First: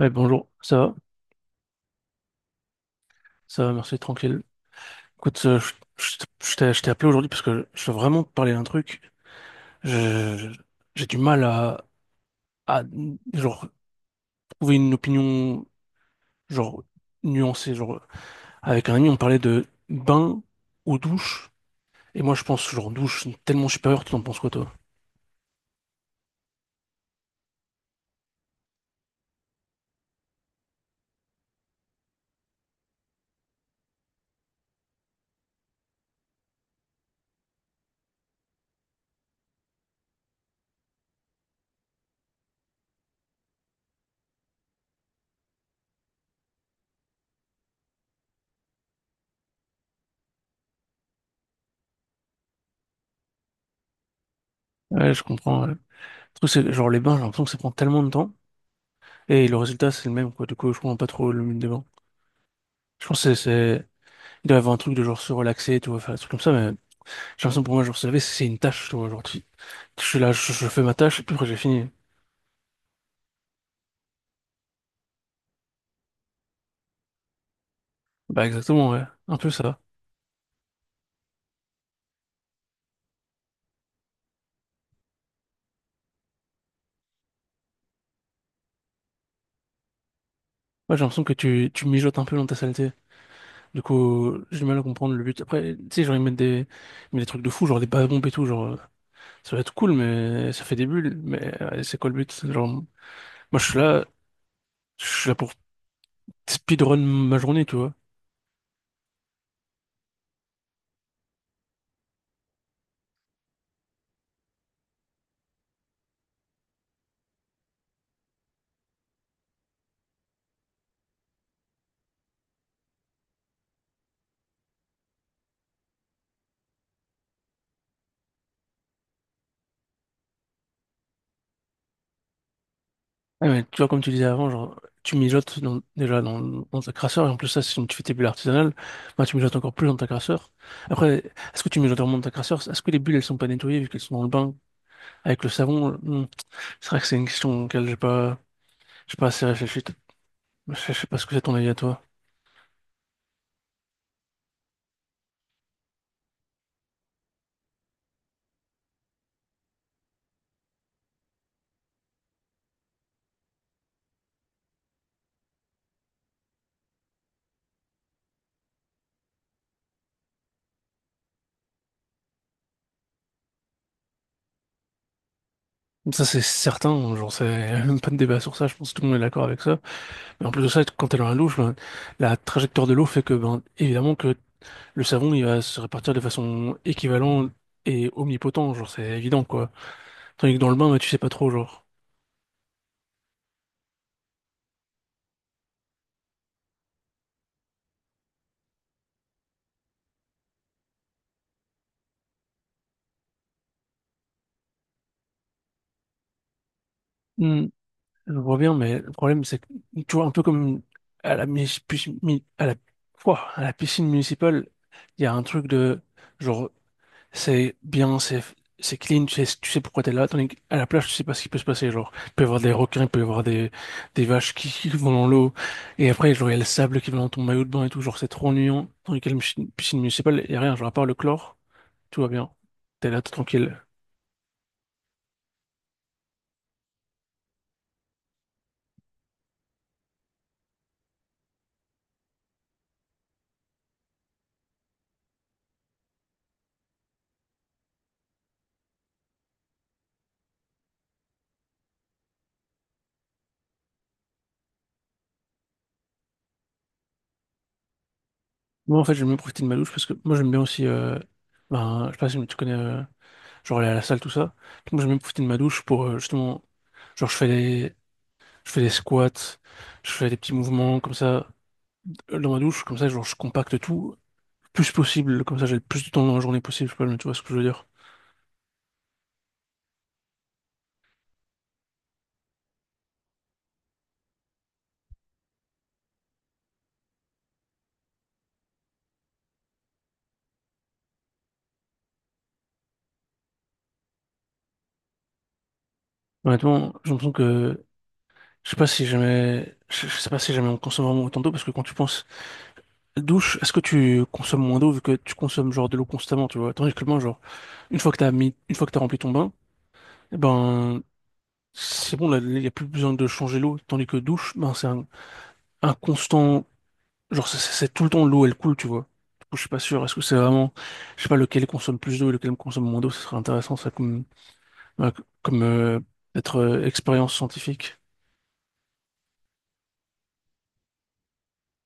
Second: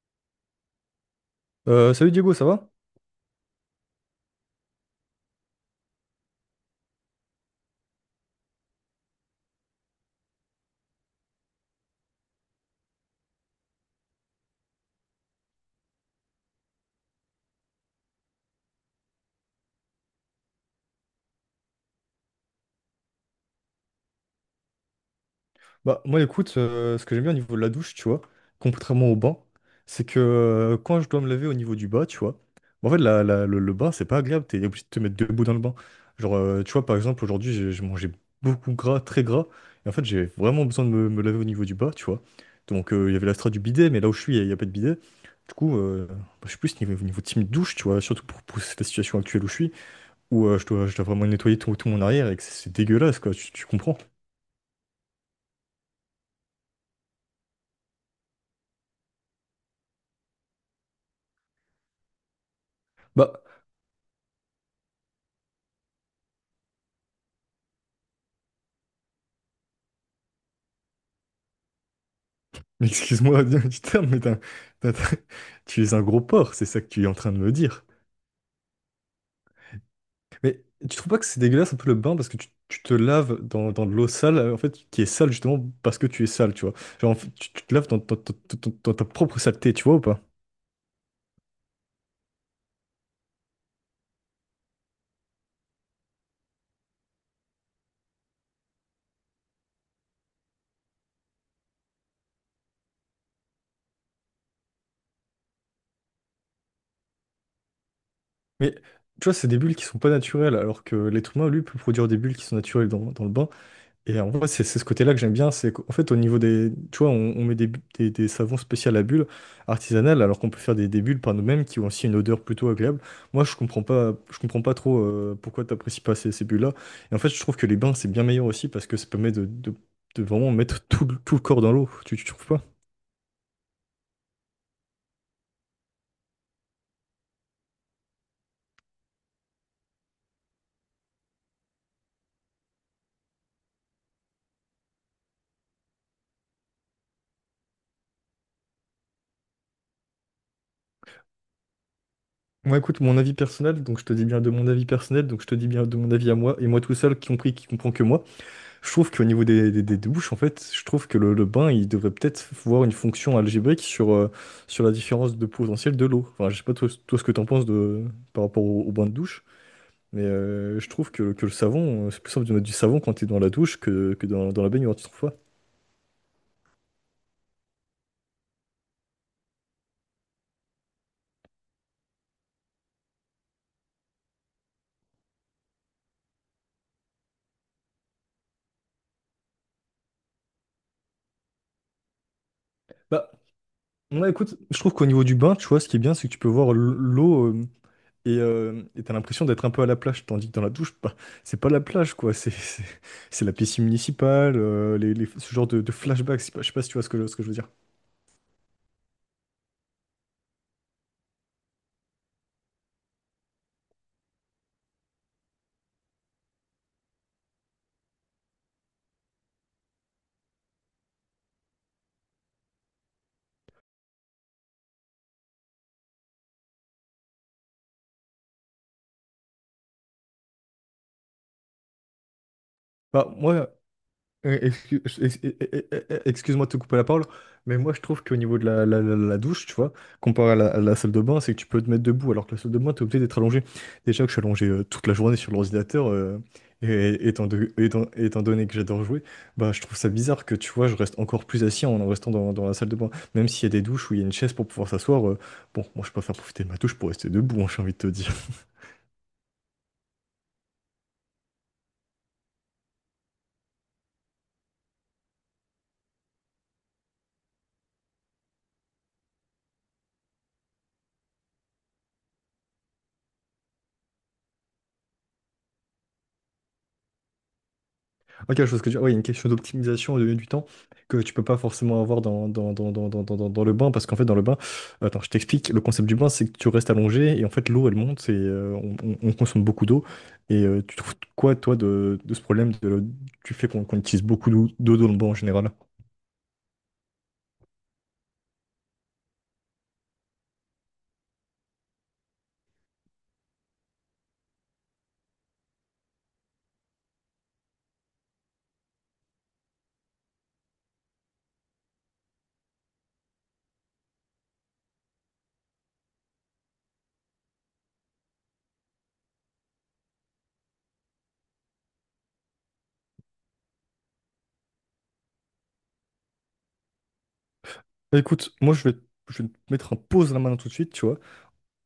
Ouais, bonjour, ça va? Salut Diego, ça va? Ça va, merci, tranquille. Écoute, je, je t'ai appelé aujourd'hui parce que je veux vraiment te parler d'un truc. Je- J'ai du mal à, à, genre, trouver une opinion, genre, nuancée. Genre, avec un ami, on parlait de bain ou douche. Et moi, je pense, genre, douche tellement supérieure, tu en penses quoi, toi? Bah moi écoute, ce que j'aime bien au niveau de la douche, tu vois, contrairement au bain, c'est que quand je dois me laver au niveau du bas, tu vois, en fait le bain c'est pas agréable, t'es obligé de te mettre debout dans le bain. Genre tu vois par exemple aujourd'hui j'ai mangé beaucoup gras, très gras, et en fait j'ai vraiment besoin de me laver au niveau du bas, tu vois. Donc il y avait la strat du bidet, mais là où je suis il n'y a pas de bidet. Du coup, bah, je suis plus niveau team douche, tu vois, surtout pour la situation actuelle où je suis, où je dois vraiment nettoyer tout mon arrière et que c'est dégueulasse quoi, tu comprends? Ouais, je comprends. Le truc, c'est que, genre les bains, j'ai l'impression que ça prend tellement de temps. Et le résultat, c'est le même, quoi. Du coup, je comprends pas trop le but des bains. Je pense que Bah, il doit y avoir un truc de genre se relaxer, tu vois, faire des trucs comme ça, mais j'ai l'impression pour moi, genre se laver, c'est une tâche, tu vois. Je suis là, je fais ma tâche, et puis après, j'ai fini. mais excuse-moi du terme, mais t'as- t'as- tu es un gros porc, c'est ça que tu es en train de me dire. Bah, exactement, ouais. Un peu ça. Mais tu trouves pas que c'est dégueulasse un peu le bain parce que tu te laves dans de l'eau sale, en fait, qui est sale justement parce que tu es sale, tu vois. Genre, en fait, tu te laves dans ta propre saleté, tu vois ou pas? Ouais, j'ai l'impression que tu mijotes un peu dans ta saleté. Du coup, j'ai du mal à comprendre le but. Après, tu sais, genre, ils mettent des trucs de fou, genre des bains bombes et tout, genre, ça va être cool, mais ça fait des bulles, mais c'est quoi le but? Genre, moi, je suis là pour speedrun ma journée, tu vois. Mais tu vois, c'est des bulles qui sont pas naturelles, alors que l'être humain, lui, peut produire des bulles qui sont naturelles dans le bain. Et en vrai, c'est ce côté-là que j'aime bien, c'est qu'en fait, tu vois, on met des savons spéciaux à bulles artisanales, alors qu'on peut faire des bulles par nous-mêmes qui ont aussi une odeur plutôt agréable. Moi, je comprends pas trop pourquoi t'apprécies pas ces bulles-là. Et en fait, je trouve que les bains, c'est bien meilleur aussi, parce que ça permet de vraiment mettre tout le corps dans l'eau, tu trouves pas? Ouais, mais tu vois, comme tu disais avant, genre, tu mijotes dans- déjà dans, dans ta crasseur, et en plus, ça, si tu fais tes bulles artisanales, bah, tu mijotes encore plus dans ta crasseur. Après, est-ce que tu mijotes vraiment dans ta crasseur? Est-ce que les bulles, elles sont pas nettoyées vu qu'elles sont dans le bain avec le savon? Hmm. C'est vrai que c'est une question auquel j'ai pas assez réfléchi. Je sais pas ce que c'est ton avis à toi. Moi, écoute, mon avis personnel, donc je te dis bien de mon avis personnel, donc je te dis bien de mon avis à moi, et moi tout seul, qui compris, qui comprend que moi. Je trouve qu'au niveau des douches, en fait, je trouve que le bain, il devrait peut-être voir une fonction algébrique sur la différence de potentiel de l'eau. Enfin, je sais pas toi, ce que t'en penses par rapport au bain de douche, mais je trouve que le savon, c'est plus simple de mettre du savon quand t'es dans la douche que dans la baignoire, tu trouves pas? Ça, c'est certain, genre, c'est même pas de débat sur ça, je pense que tout le monde est d'accord avec ça. Mais en plus de ça, quand elle a un louche, ben, la trajectoire de l'eau fait que, ben, évidemment, que le savon, il va se répartir de façon équivalente et omnipotent, genre, c'est évident, quoi. Tandis que dans le bain, ben, tu sais pas trop, genre. Bah, ouais, écoute, je trouve qu'au niveau du bain, tu vois, ce qui est bien, c'est que tu peux voir l'eau. Et t'as l'impression d'être un peu à la plage, tandis que dans la douche, bah, c'est pas la plage, quoi. C'est la piscine municipale, ce genre de flashback. Je sais pas si tu vois ce que je veux Hmm, dire. je vois bien, mais le problème, c'est que, tu vois, un peu comme à la, mis- pis- mi- à la, Ouah, à la piscine municipale, il y a un truc de, genre, c'est bien, c'est clean, tu sais pourquoi t'es là. Tandis qu'à la plage, tu sais pas ce qui peut se passer. Genre, il peut y avoir des requins, il peut y avoir des vaches qui, qui vont dans l'eau. Et après, genre, il y a le sable qui va dans ton maillot de bain et tout. Genre, c'est trop ennuyant. Tandis qu'à la piscine municipale, il y a rien. Genre, à part le chlore, tout va bien. T'es là, t'es Bah, moi, tranquille. Euh, excu- ex- ex- excuse-moi de te couper la parole, mais moi je trouve qu'au niveau de la douche, tu vois, comparé à la salle de bain, c'est que tu peux te mettre debout, alors que la salle de bain, t'es obligé d'être allongé. Déjà que je suis allongé toute la journée sur l'ordinateur, et étant donné que j'adore jouer, bah je trouve ça bizarre que tu vois, je reste encore plus assis en restant dans la salle de bain. Même s'il y a des douches où il y a une chaise pour pouvoir s'asseoir, bon, moi je préfère profiter de ma douche pour rester debout, hein, j'ai envie de te dire. Moi, en fait, j'aime bien profiter de ma douche parce que moi, j'aime bien aussi, ben, je sais pas si tu connais, genre, aller à la salle, tout ça. Donc, moi, j'aime bien profiter de ma douche pour, justement, genre, je fais des squats, je fais des petits mouvements comme ça. Dans ma douche, comme ça, genre, je compacte tout, le plus possible, comme ça, j'ai le plus de temps dans la journée possible, je sais pas, mais tu vois ce que je veux dire. Ah, quelque chose que ouais, il y a une question d'optimisation et de gagner du temps que tu peux pas forcément avoir dans le bain, parce qu'en fait, dans le bain, attends, je t'explique, le concept du bain, c'est que tu restes allongé et en fait, l'eau, elle monte et on consomme beaucoup d'eau. Et tu trouves quoi, toi, de ce problème tu fais qu'on utilise beaucoup d'eau dans le bois en général? Honnêtement, j'ai l'impression que, je sais pas si jamais on consomme vraiment autant d'eau, parce que quand tu penses, douche, est-ce que tu consommes moins d'eau, vu que tu consommes, genre, de l'eau constamment, tu vois, tandis que le bain, genre, une fois que t'as rempli ton bain, eh ben, c'est bon, là, il y a plus besoin de changer l'eau, tandis que douche, ben, un constant. Genre, c'est tout le temps l'eau, elle coule, tu vois. Du coup, je suis pas sûr. Est-ce que c'est vraiment, je sais pas, lequel consomme plus d'eau et lequel consomme moins d'eau, ce serait intéressant, ça, comme, voilà, comme être expérience scientifique. Bah, écoute, moi je vais te mettre un pause à la main tout de suite, tu vois.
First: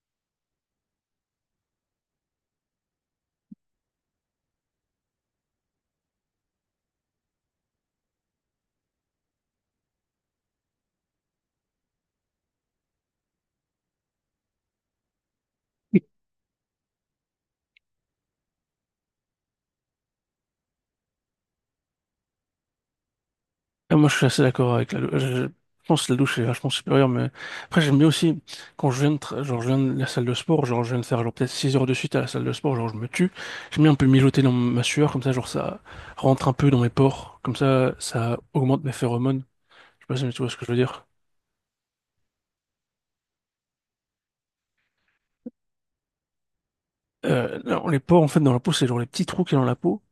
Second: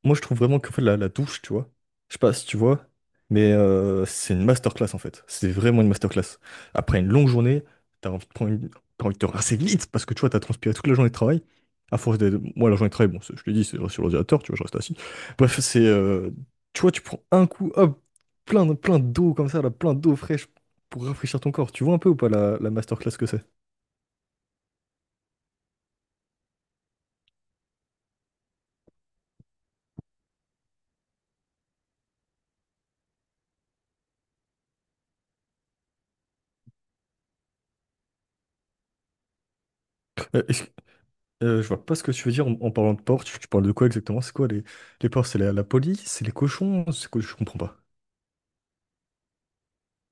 Moi, je trouve vraiment qu'en fait, la douche, tu vois, je sais pas si tu vois, mais c'est une masterclass en fait. C'est vraiment une masterclass. Après une longue journée, t'as envie de prendre une... t'as envie de te rincer vite parce que tu vois, t'as transpiré toute la journée de travail. À force de. Moi, la journée de travail, bon, je te dis, c'est sur l'ordinateur, tu vois, je reste assis. Bref, c'est. Tu vois, tu prends un coup, hop, plein d'eau comme ça, là, plein d'eau fraîche pour rafraîchir ton corps. Tu vois un peu ou pas la masterclass que c'est? Et moi, je suis assez d'accord avec la douche. Je pense que la douche est vachement supérieure, mais après, j'aime bien aussi, quand je viens de, genre, je viens de la salle de sport, genre, je viens de faire, genre, peut-être 6 heures de suite à la salle de sport, genre, je me tue. J'aime bien un peu mijoter dans ma sueur, comme ça, genre, ça rentre un peu dans mes pores. Comme ça augmente mes phéromones. Je sais pas si tu Euh, vois ce que je veux dire. je vois pas ce que tu veux dire en parlant de porc. Tu parles de quoi exactement? C'est quoi les porcs? C'est la police? C'est les cochons? C'est quoi? Je comprends pas. Non, les pores, en fait, dans la peau, c'est genre les petits trous qu'il y a dans la peau.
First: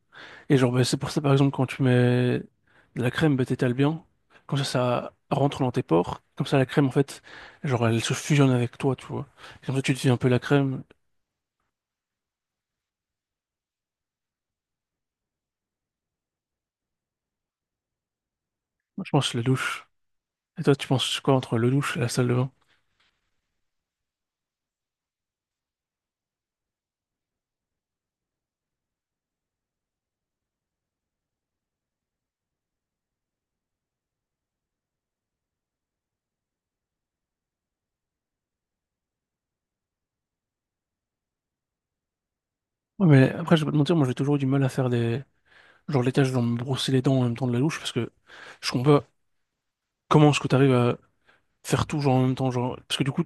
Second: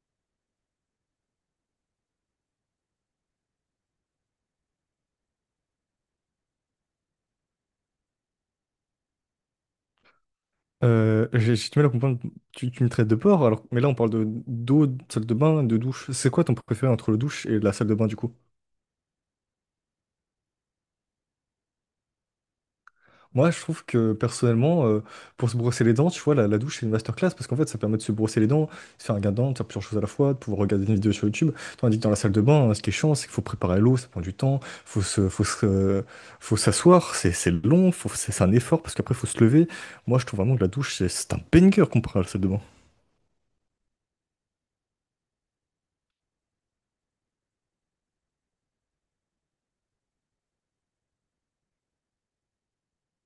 Et genre, bah, c'est pour ça, par exemple, quand tu mets de la crème, bah, t'étales bien. Comme ça rentre dans tes pores. Comme ça, la crème, en fait, genre, elle se fusionne avec toi, tu vois. Et comme ça, tu deviens un peu la crème. J'ai du mal à comprendre. Tu me traites de porc, alors, mais là on parle de d'eau, de salle de bain, de douche. C'est quoi ton préféré entre le douche et la salle de bain du coup? Moi, je pense la douche. Et toi, tu penses quoi entre le douche et la salle de bain? Moi, je trouve que personnellement, pour se brosser les dents, tu vois, la douche, c'est une masterclass parce qu'en fait, ça permet de se brosser les dents, de se faire un gain de dents, de faire plusieurs choses à la fois, de pouvoir regarder une vidéo sur YouTube. Tandis que dans la salle de bain, hein, ce qui est chiant, c'est qu'il faut préparer l'eau, ça prend du temps, faut se, faut se- euh, faut s'asseoir, c'est long, c'est un effort parce qu'après, il faut se lever. Moi, je trouve vraiment que la douche, c'est un banger comparé à la salle de bain. Ouais, mais après, je vais pas te mentir, moi j'ai toujours eu du mal à faire des. Genre les tâches, genre me brosser les dents en même temps de la louche, parce que je comprends pas comment est-ce que t'arrives à faire tout genre en même temps, genre. Parce que du coup,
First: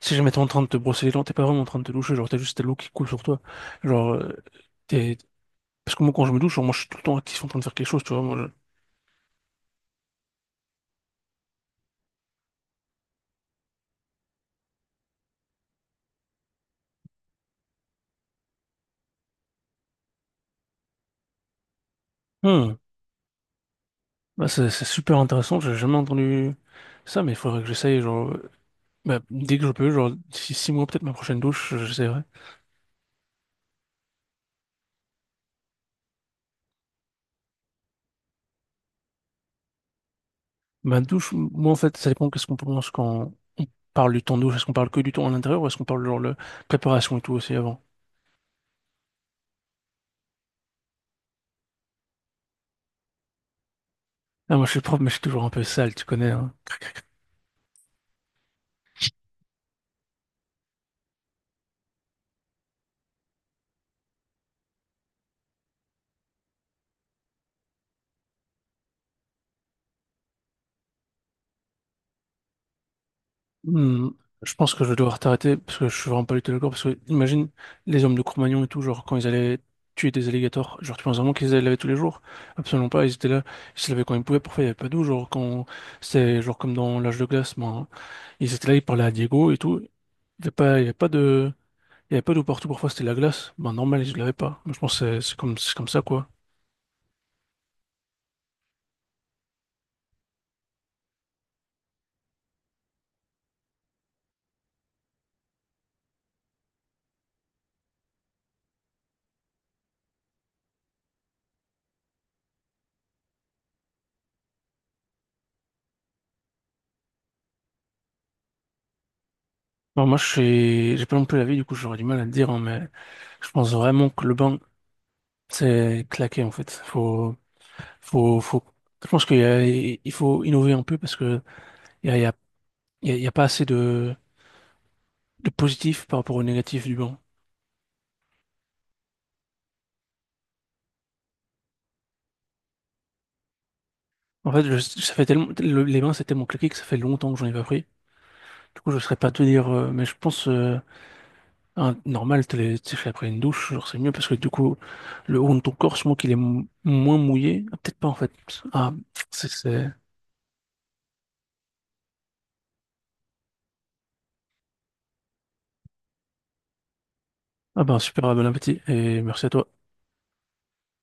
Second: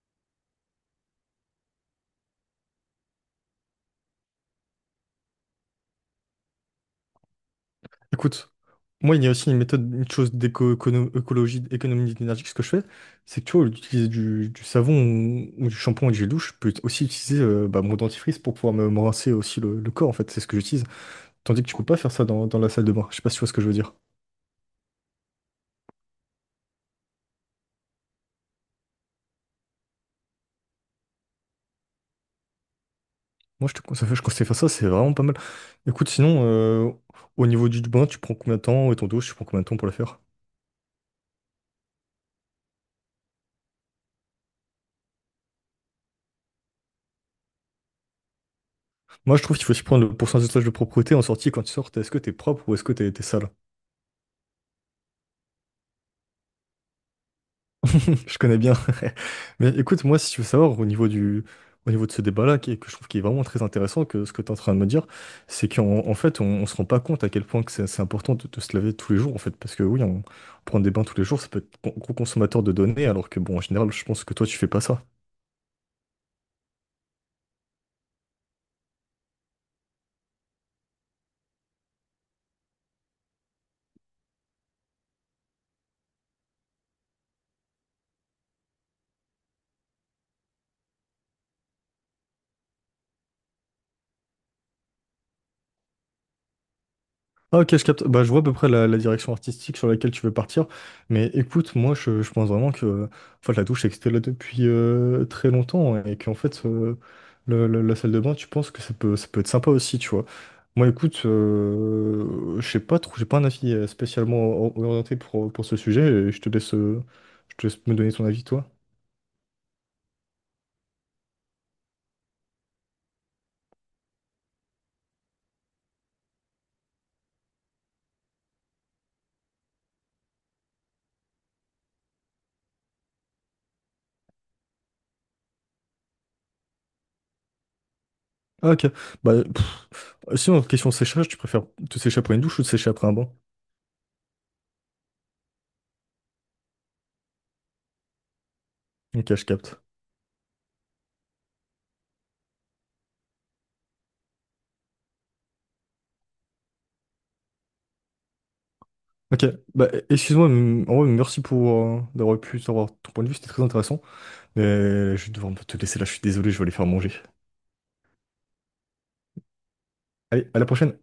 si jamais t'es en train de te brosser les dents, t'es pas vraiment en train de te doucher, genre t'as juste ta l'eau qui coule sur toi. Genre, t'es. Parce que moi quand je me douche, genre, moi je suis tout le temps actif en train de faire quelque chose, tu vois. Écoute, moi, il y a aussi une méthode, une chose d'éco-écologie, économie d'énergie, que ce que je fais, c'est que tu vois, utiliser du savon ou du shampoing et du gel douche, je peux aussi utiliser bah, mon dentifrice pour pouvoir me rincer aussi le corps, en fait, c'est ce que j'utilise. Tandis que tu peux pas faire ça dans, dans la Hmm. salle de bain, je sais pas si tu vois ce que je veux dire. Bah, c'est super intéressant, j'ai jamais entendu ça, mais il faudrait que j'essaye, genre. Bah, dès que je peux, genre d'ici 6 mois, peut-être ma prochaine douche, j'essaierai. Moi, je conseille de faire ça, c'est vraiment pas mal. Écoute, sinon, au niveau du bain, tu prends combien de temps et ton douche, tu prends combien de temps pour la faire? Ma douche, moi en fait, ça dépend qu'est-ce qu'on pense quand on parle du temps douche. Est-ce qu'on parle que du temps à l'intérieur ou est-ce qu'on parle genre de préparation et tout aussi avant? Moi, je trouve qu'il faut aussi prendre le pourcentage de propreté en sortie quand tu sors. Est-ce que t'es propre ou est-ce que t'es sale? Ah, moi je suis prof, mais je suis toujours un peu sale, tu connais. Hein. Cric, cric. Je connais bien. Mais écoute, moi, si tu veux savoir, au niveau de ce débat-là, que je trouve qui est vraiment très intéressant, que ce que tu es en train de me dire, c'est qu'en en fait, on ne se rend pas compte à quel point que c'est important de se laver tous les jours, en fait. Parce que oui, prend des bains tous les jours, ça peut être gros consommateur de données, alors que bon, en général, je Hmm, pense que toi, je tu fais pense pas que je vais ça. devoir t'arrêter parce que je suis vraiment pas du tout d'accord. Parce que imagine les hommes de Cro-Magnon et tout, genre quand ils allaient tuer des alligators, genre tu penses vraiment qu'ils allaient les laver tous les jours? Absolument pas, ils étaient là, ils se lavaient quand ils pouvaient, parfois il n'y avait pas d'eau, genre quand c'était genre comme dans l'âge de glace, ben, ils étaient là, ils parlaient à Diego et tout. Il y avait pas de. Il n'y avait pas d'eau partout, parfois c'était la glace. Ben normal, je l'avais pas. Moi, je pense que c'est comme ça, quoi. Ah, ok, je capte. Bah, je vois à peu près la direction artistique sur laquelle tu veux partir. Mais écoute, moi, je pense vraiment que en fait la douche existait là depuis très longtemps et qu'en fait, la salle de bain, tu penses que ça peut être sympa aussi, tu vois. Moi, écoute, je sais pas trop, j'ai pas un avis spécialement orienté pour ce sujet. Et je te laisse me donner ton avis, toi. Bon, j'ai pas non plus la vie, du coup, j'aurais du mal à le dire, hein, mais je pense vraiment que le bain, c'est claqué, en fait. Faut, je pense il faut innover un peu parce que il y a, il y a, il y a il y a pas assez de positif par rapport au négatif du bain. Ah, ok. Bah, pff, sinon, question séchage, tu préfères te sécher après une douche ou te sécher après un bain? En fait, ça fait tellement, les bains, c'est tellement claqué que ça fait longtemps que j'en ai pas pris. Du coup, je saurais Ok, pas je te dire, capte. Mais je pense, ah, normal, t'es fait après une douche, genre c'est mieux parce que du coup, le haut de ton corps, je pense qu'il est moins mouillé. Ah, peut-être pas en fait. Ah, Ok, c'est... bah c'est- excuse-moi, en vrai, merci pour d'avoir pu savoir ton point de vue, c'était très intéressant. Mais je vais devoir te laisser là, je suis désolé, je vais aller faire manger. ah ben super, bon appétit et merci à toi. Allez, à la prochaine!